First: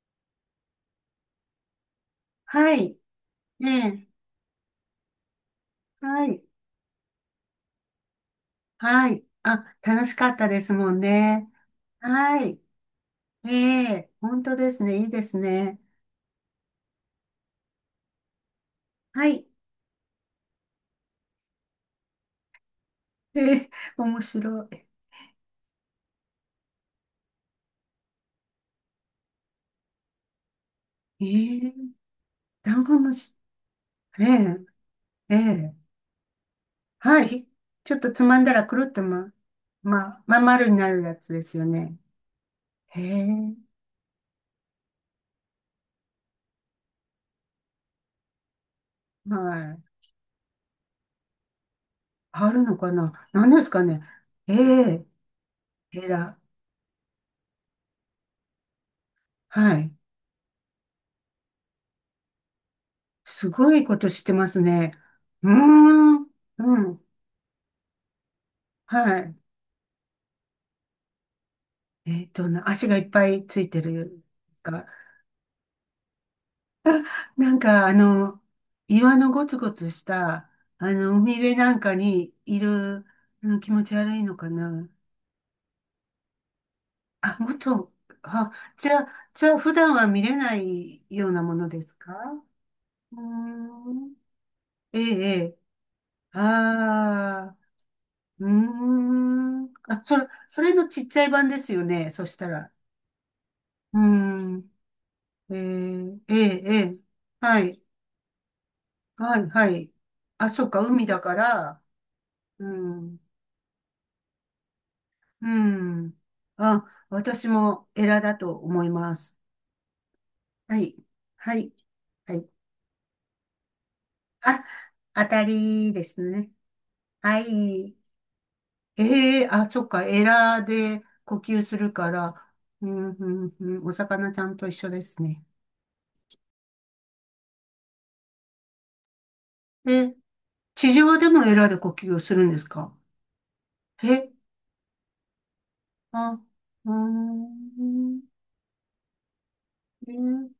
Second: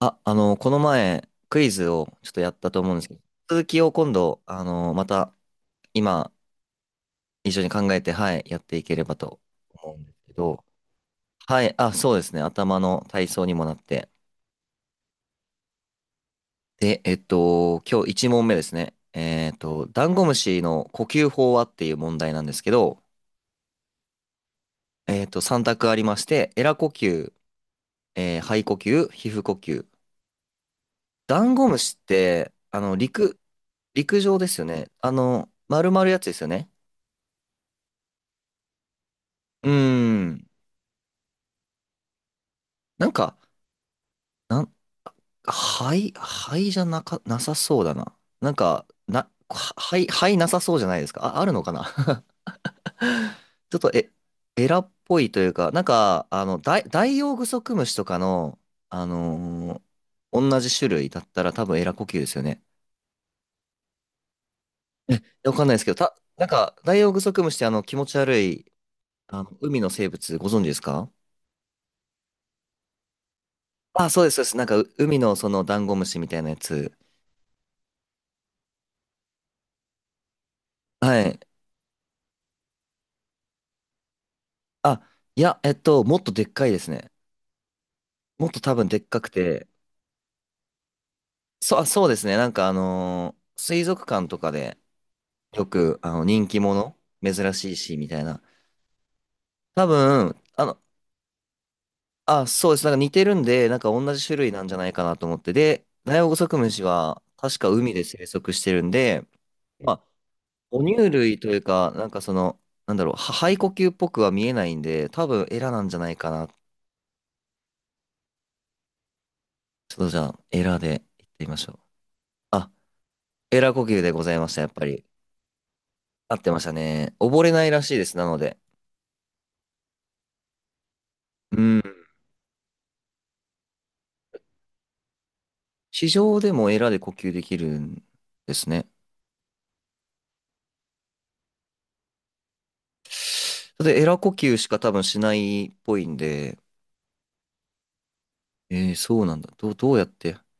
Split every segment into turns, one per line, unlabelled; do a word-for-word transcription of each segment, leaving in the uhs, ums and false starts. あ、あの、この前、クイズをちょっとやった
は
と思う
い。
んですけど、続きを
ね
今度、あの、また、
え。は
今、
い。
一緒に考えて、はい、やっていけれ
は
ば
い。
と
あ、
思う
楽
んで
し
す
か
け
ったで
ど、
すもんね。
はい、あ、そうですね、
はい。
頭の体操にもなっ
え
て。
え、本当ですね。いいですね。
で、えっと、今日いち問目ですね。
はい。
えっと、ダンゴムシの呼吸法はっていう問題なんですけど、
ええ、面白い。
えっと、さん択ありまして、エラ呼吸、えー肺呼吸、皮膚呼吸。
え
ダンゴ
え、
ムシって、
ダ
あ
ン
の、
ゴムシ。
陸、陸
え
上で
え、
すよね。あ
え
の、
え。
丸々やつですよね。
はい。ちょっとつまんだらくるっとま、
うー
ま、まん
ん。
丸になるやつですよね。へ
なんか、
え、
なん、肺肺じゃなか、なさそうだな。なんか、な、
は
は
い。
灰、肺なさそうじゃないですか。あ、あるのかな。
あるのかな、何です
ちょっ
か
と、
ね。
え、
え
エラっ
え、
ぽいというか、なん
え
か、
ら。
あの、ダイ、ダイオウグソクムシとかの、あの
は
ー
い。
同じ種類だったら多分エラ呼吸ですよね。
すごいことしてますね。
え、
うー
わかんないですけど、た、
ん。
なんか、
う
ダイ
ん。
オウグソクムシってあの、気持ち悪い、
はい。
あの、海の生物ご存知ですか？
えっと、な足がいっぱいついて
あ、そ
る
うです、そうです。なんか、
か。
う海のそのダンゴムシみたいなやつ。
なんか、あの、岩のゴツゴツした、あの、
は
海
い。
辺なんかにいる、あの、気持ち悪いのかな。
あ、いや、えっと、もっとでっかいですね。
あ、もっと、
もっ
あ、
と多分
じ
で
ゃ
っかく
あ、じゃあ、
て、
普段は見れないようなもの
そ
で
う、あ、
す
そう
か？
ですね。なんかあ
うー
のー水族
ん。
館とかで
ええ、ええ。
よく、あの、人気者、
あ
珍
あ、
しいし、みたいな。
うーん。
多
あ、それ、
分、
そ
あ
れ
の、
のちっちゃい版ですよね。そし
あ、
た
そ
ら。
うです。なんか似てるんで、なんか
うー
同じ種類なん
ん。
じゃないかなと思って。
え
で、ダ
え、
イオウ
え
グソク
え、
ム
え
シ
え。
は確
は
か
い。
海で生息してるんで、
はい、はい。
まあ、
あ、そっか、
哺
海
乳
だか
類という
ら、
か、なんかその、
う
なんだろう、
ん、
は肺呼吸っぽくは見えないんで、多分
う
エラなんじゃな
ん。
いかな。
あ、私もエラだと思います。
ちょっとじゃあ、エラ
はい、
でいってみ
は
まし
い、
ょう。
はい。
あ、エラ呼吸でございました、
あ、
やっぱり。
当たりです
合っ
ね。
てましたね。
は
溺れないらし
い。
いです、なので。
ええ、あ、そっか、エラで呼
う
吸す
ん。
るから、うん、うん、うん、お魚ちゃんと一緒ですね。
地上でもエラで呼吸できるんですね。
え、地上でもエラで呼吸をするんですか？
で、エ
え、
ラ呼吸しか多分しないっぽいん
あ、
で、
うーん、
えー、そうなんだ。どう、どうやって、
ね、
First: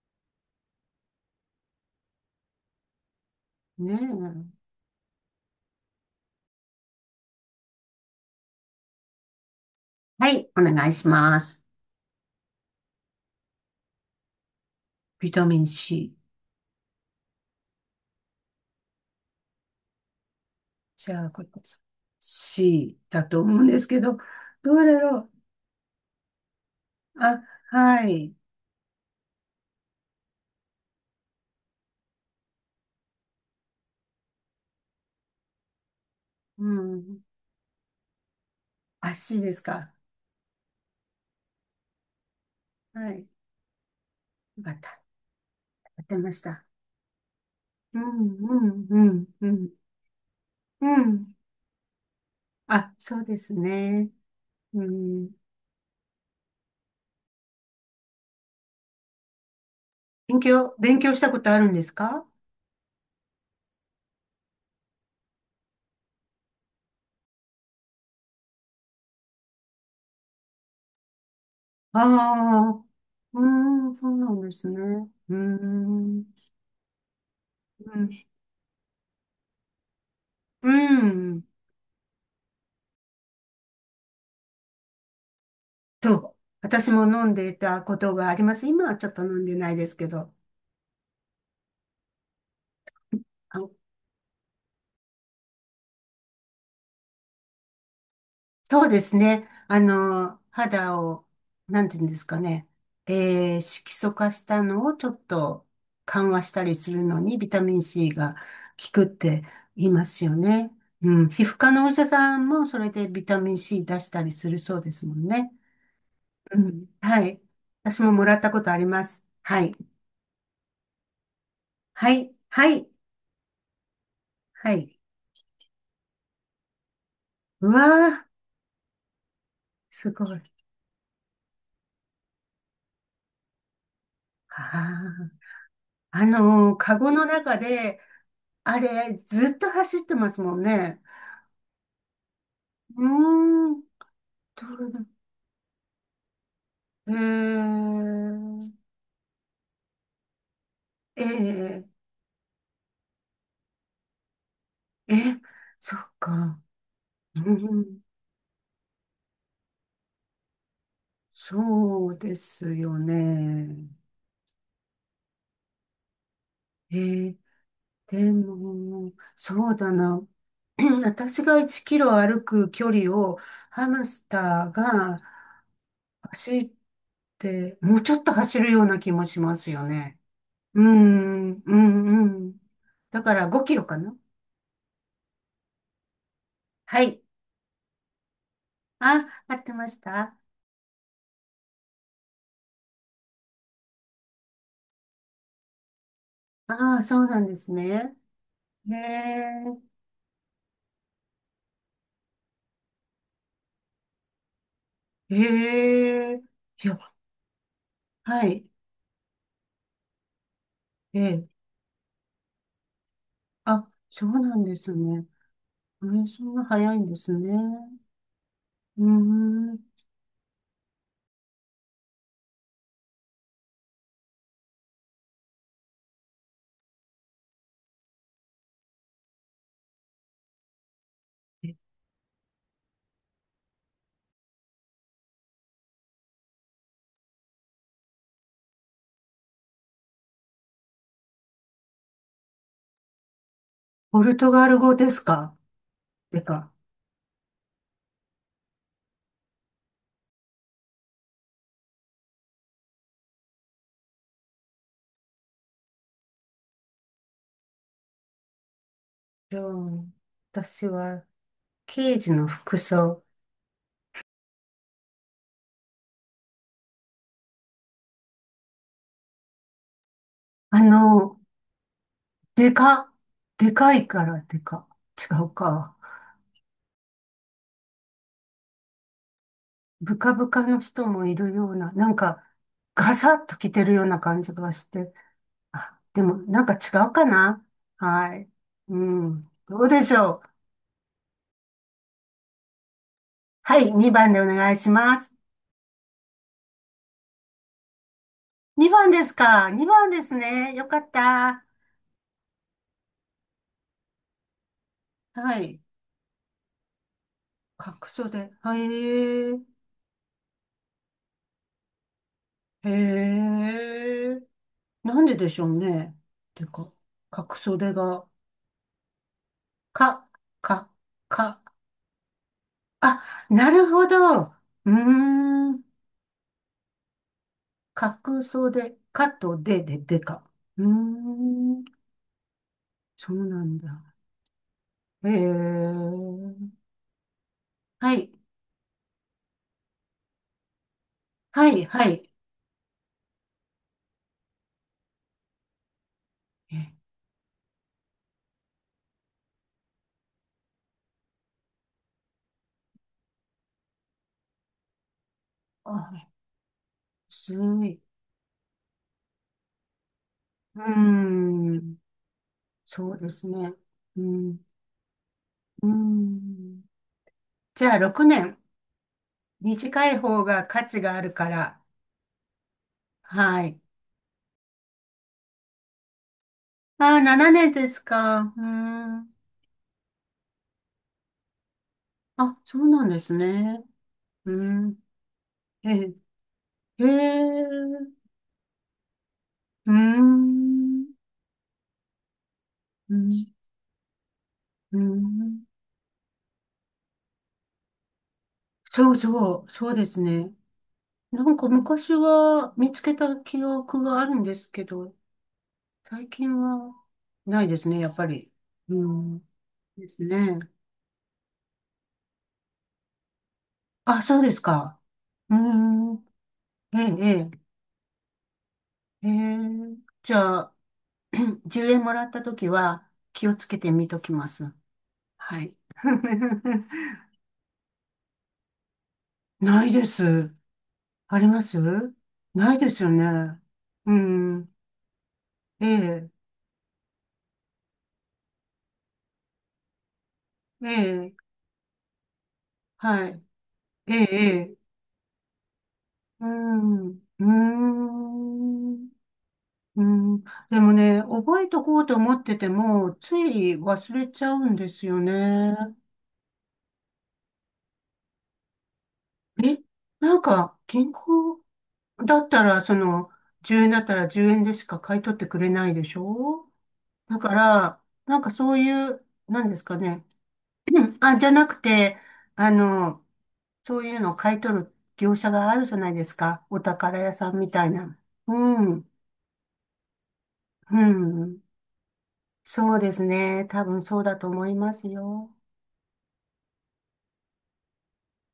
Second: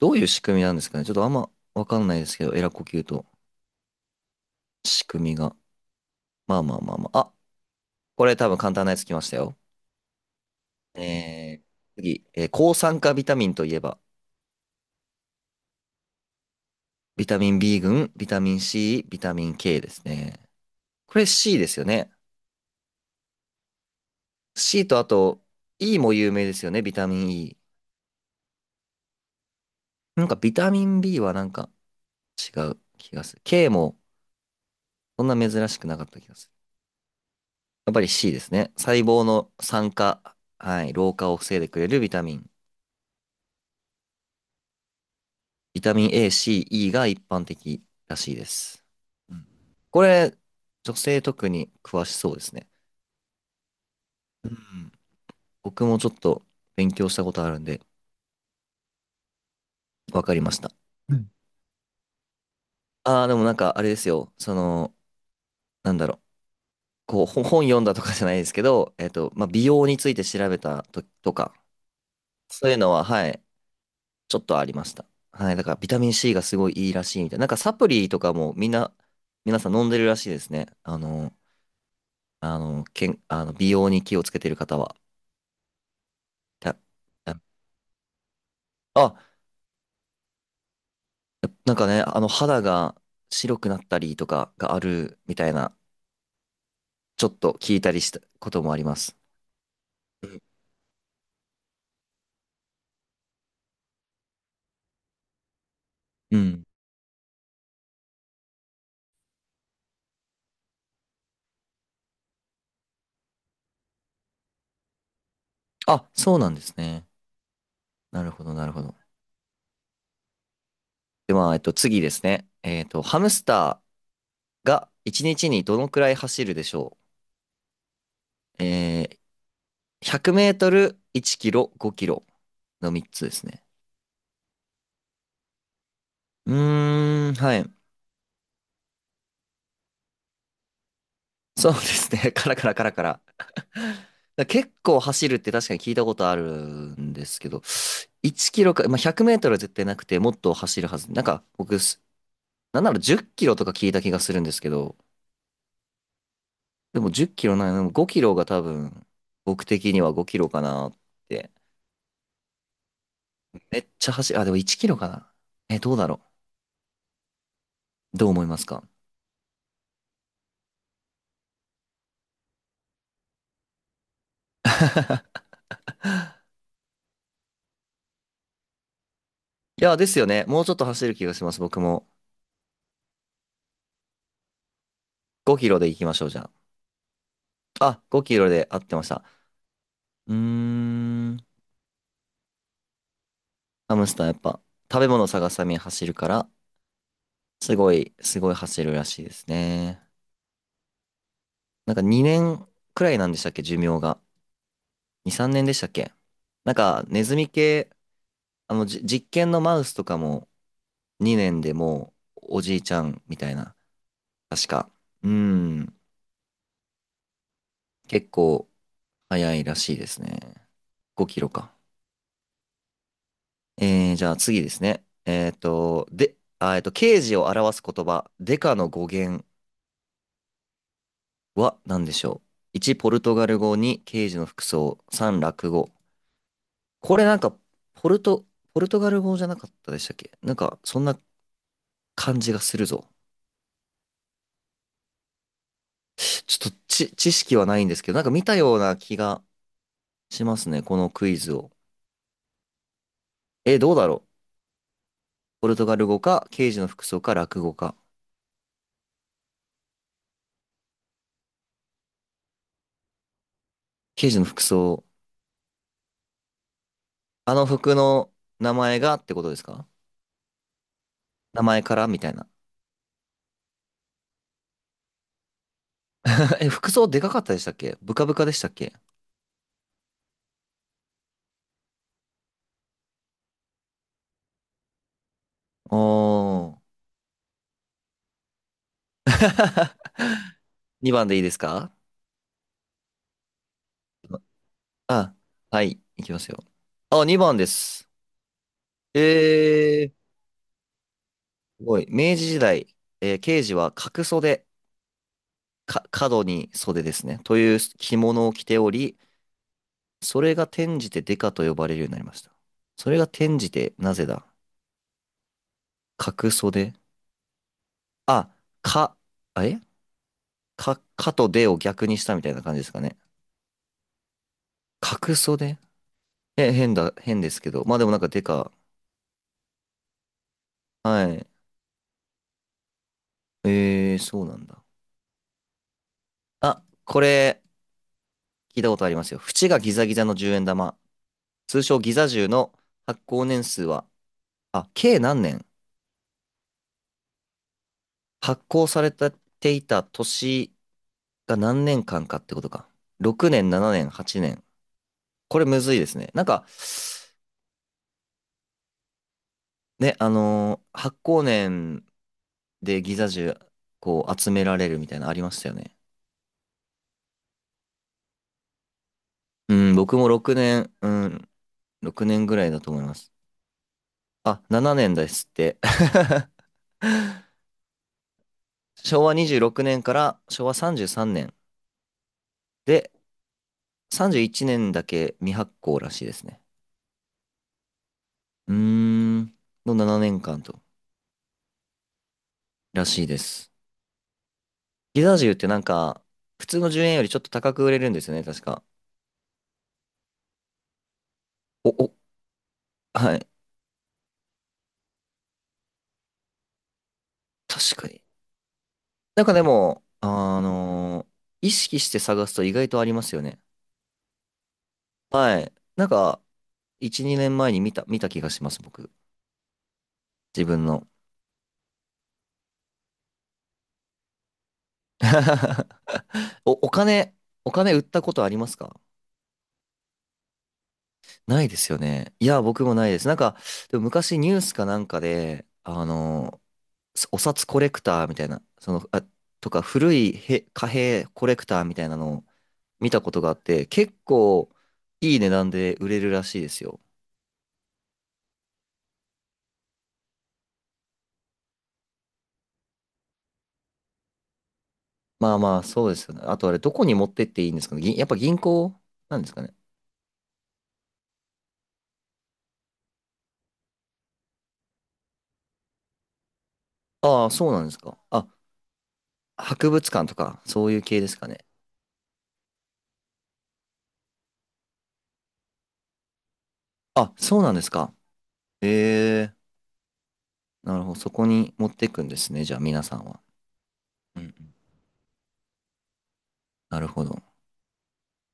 どういう仕組みなんですかね。ちょっとあんまわかんないですけど、エラ呼吸と
ねえ。
仕組みが。まあまあまあまあ。あ、これ多分簡単なやつきましたよ。
はい、お願いします。
えー、次、えー抗酸化ビタミンといえば、
ビタミン C。
ビタミン B 群、ビタミン C、ビタミン K ですね。
じ
これ
ゃあ、これ
C ですよね。
C だと思うんですけど、どう
C と
だ
あ
ろ
と E も有名ですよね、ビタミ
う。
ン
あ、
E。
はい。
なんかビタミン B はなんか違う気がする。K もそんな珍しくなかった気がする。
うん。
やっぱり C ですね。細
あ、
胞
C
の
です
酸
か？
化、はい、老化を防いでくれるビタミン。
はい。よかった。
ビタ
やっ
ミン
て
A、
まし
C、
た。
E が一般的
う
らしい
ん、
で
う
す。
ん、うん、
う
う
ん、
ん。
これ、
う
女性
ん。
特に詳しそうですね。
あ、そうですね。
う
う
ん、
ん。
僕もちょっと勉強したことあるんで、わか
勉
りました。
強、勉強
う
した
ん、
ことあるんですか？
ああ、でもなんかあれですよ。その、なんだろう。こう、ほ 本読んだとかじゃないですけど、えっと、まあ、美容について調べたと、とか、
あ
そういう
あ、
のは、はい、
うん、そうな
ちょ
ん
っ
で
とあ
す
りました。
ね。う
はい、だからビタミン
ん、
C がすごいいいらしいみたいな。なんかサプ
う
リ
ん、
とかもみんな、皆さん飲んでるらしいですね。
う
あの、
ん。
あの、けん、あの美容に気をつけてる方は。
と、
た
私も飲ん
あ、
でいたことがあります。今はちょっ
あ、
と飲んでないですけど。
なんかね、あの肌が白
あ、
くなったりとかがあるみたいな、ちょっと聞いたりしたこともあり
そう
ま
で
す。
すね。あ
う
の、
ん。
肌を、なんていうんですかね。えー、色素化したのをちょっと緩
う
和した
ん、
りするのにビタミン C が効くって言いますよね。うん。皮膚科のお医者さんもそれでビタミン C 出したりするそうですもんね。
あ、そうなん
う
です
ん。
ね。
はい。私も
な
も
る
らっ
ほ
た
ど、
こ
な
と
る
あ
ほ
り
ど。
ます。はい。
では、えっと、次で
は
す
い。
ね。
は
えっ
い。
と、ハムスター
は
が
い。
いちにちにちにどのくらい走るでしょ
うわー、
う？えー、
す
100
ご
メ
い。
ートル、いちキロ、ごキロのみっつですね。
ああ。あ
う
のー、カゴの
ーん、は
中
い。
で、あれ、ずっと走ってますもんね。
そうですね。カラカラカラ
う
カ
ー
ラ。
ん、
だ結
どれだ、
構走るって確かに聞いたことある
へ
ん
え
ですけど、1キ
ー、
ロか、まあ、ぜろ ぜろメートルは絶対なくて、もっと走るはず。なんか、僕、
え
す、なんならじゅっキロとか聞いた気がするんですけど、
え、え、そっか。
でも10
う
キロない、でも
ん、
ごキロが多分、僕的にはごキロかなって。
そうですよね。
めっちゃ走る。あ、でもいちキロかな。え、どうだろ
えー、
う。どう
で
思いますか？
も、そうだな。私がいちキロ歩く距離をハムスターが走って、もうちょっと走るような気もしますよ
いや、です
ね。
よね。もうちょっ
う
と走る気がし
ん、
ます。
う
僕も。
ん、うん。だからごキロかな。
ごキロで行きましょう、じゃ
はい。
あ。あ、ごキロで合ってました。
あ、合ってまし
うー
た？
ん。ハムスターやっぱ、食べ物探すために走るから、
ああ、そうなんです
すご
ね。
い、すごい走
へ
るらしいです
え、
ね。なんかにねんくらいなんでしたっけ、寿命が。に、さんねんでしたっけ。
へえ、
なん
いや、
か、ネズミ系、
はい、
あの、じ実験のマウスとかも
ええ、
にねんでもう、おじいちゃんみたいな。
あ、そうなん
確
で
か。
すね。
うーん。
ええ、そんな早いんですね。
結構、
うー
早いら
ん、
しいですね。ごキロか。えー、じゃあ次ですね。えっと、で、あ、えっと、刑事を表す言葉、デカの語源は何でしょう？ いち、ポルトガル語、に、刑事の服装、さん、落語。これなんか、ポルト、ポルトガル語じゃなかったでしたっけ？なんか、そんな感じがするぞ。
ポルトガル語ですか？て
ち
か、
ょっとち、知識はないんですけど、なんか見たような気がしますね、このクイズを。え、どうだろう？ポルトガル語か、刑事の服装か、落語か。
じゃあ、私は、刑事の服装。
刑事の服装、あの服の名前がってことですか？
あの、
名前からみたいな。
でか、でかいからでか。違うか。
え、服装でかかったでしたっけ？ブカブカでしたっけ？
ブカブカの人もいるような、なんか、ガサッと着てるような感じがして、
お
あ、でも、なんか違
ー。
うかな？はい。うん。どうで しょう？
にばんでいいですか？
はい、にばんでお願いします。
あ、はい、いきますよ。あ、にばんです。
にばんで
え
すか？ に 番で
ー、
すね。よかった。
すごい。明治時代、えー、刑事は角袖、
はい。
か、角に袖ですね。という
各
着
所で。
物を着
は
ており、
い。
それが転じてデカと呼ばれるようになりました。
へ
それが転じて、なぜ
え。
だ？
なんででしょうね。
角
て
袖、
か、角袖が、
あ、か、え
か、か、
か、かと
か。
でを逆にしたみたいな感じですかね。
あ、なるほど。うー
角袖、
ん。
え、変だ、変ですけど。まあでもなんか
角
でか。
袖、かとでででか。うー
はい。
ん。そうなんだ。
えー、そうなんだ。
えー、
あ、これ、
はい、
聞いたことありますよ。縁がギザギザのじゅうえん玉。
はい、
通称
は
ギ
い。
ザ銃の発行年数は、あ、計何年
え、
発行されていた年が何年間かってことか。ろくねん、ななねん、はちねん。これむずいです
あ、
ね。なんか、
すごい。
ね、あ
う
のー発行
ーん、
年で
そう
ギ
で
ザ
す
銃
ね。う
こう集
ん、
められるみたいなのありましたよ
うー
ね。
ん。じゃあ、ろくねん。
うん、
短い
僕も
方
6
が価
年、
値
う
があるか
ん、
ら。
ろくねんぐらいだと思います。
はい。
あ、ななねんですって。
ああ、しちねんですか。うー
昭
ん。
和にじゅうろくねんから昭和さんじゅうさんねん
あ、そうなん
で、
ですね。
31
うー
年
ん。
だけ未発
え
行ら
ー、
しいですね。
えー、
うーん、
うー
のななねんかんと、
ん、
ら
う
しい
ん、
です。
う
ギザ銃っ
ん。
てなんか、普通のじゅうえんよりちょっと高く売れるんですよね、確か。
そうそう、そうですね。なんか
お、
昔
お、
は見つけた
はい。
記憶があるんですけど、最近はないですね、
確
や
か
っぱ
に。
り。うん。
なんかで
で
も、
すね。
あのー意識して探すと意外とありますよね。
あ、そうですか。う
はい。なん
ん。
か、
え
いち、
え、
にねんまえに見た、見た気がします、僕。
ええ。ええ、じゃ
自
あ、
分の。
じゅうえんもらったときは気をつけて見ときます。はい。
お、お 金、お金売ったことありますか？
ないです。ありま
ない
す？
ですよね。いや、
ない
僕
で
も
すよ
ないです。なん
ね。
か、でも
う
昔ニュー
ん。
スかなんかで、
え
あ
え、
の、お札コレクターみたいな、その、あ、とか、古いへ
え
貨幣
え、
コレクターみたいなのを見た
は
こ
い。
とがあって、
え
結
え、
構
ええ、
いい値段で売れる
う
らしいですよ。
ん。うーん。うん、でもね、覚えとこうと思ってても、つい忘れちゃうんですよ
まあ
ね。
まあ、そうですよね。あとあれ、どこに持ってっていいんですかね。ぎやっぱ銀行なんですか
え、
ね。
なんか、銀行だったら、その、じゅうえんだったらじゅうえんでしか買い取ってくれないでしょ？だか
ああ、そうなんです
ら、
か。
なんか
あ、
そういう、なんです
博
か
物
ね。
館とか、そう
う
いう
ん、
系で
あ、
す
じ
か
ゃな
ね。
くて、あの、そういうのを買い取る業者があるじゃないですか。お宝屋
あ、
さん
そう
み
なん
た
で
い
す
な。
か。
うん、
ええ、
う
なるほど。そこ
ん。
に持っていくんですね。じゃあ、
そう
皆
で
さ
す
んは。
ね。多分そうだ
う
と
んう
思い
ん。
ますよ。
なるほど。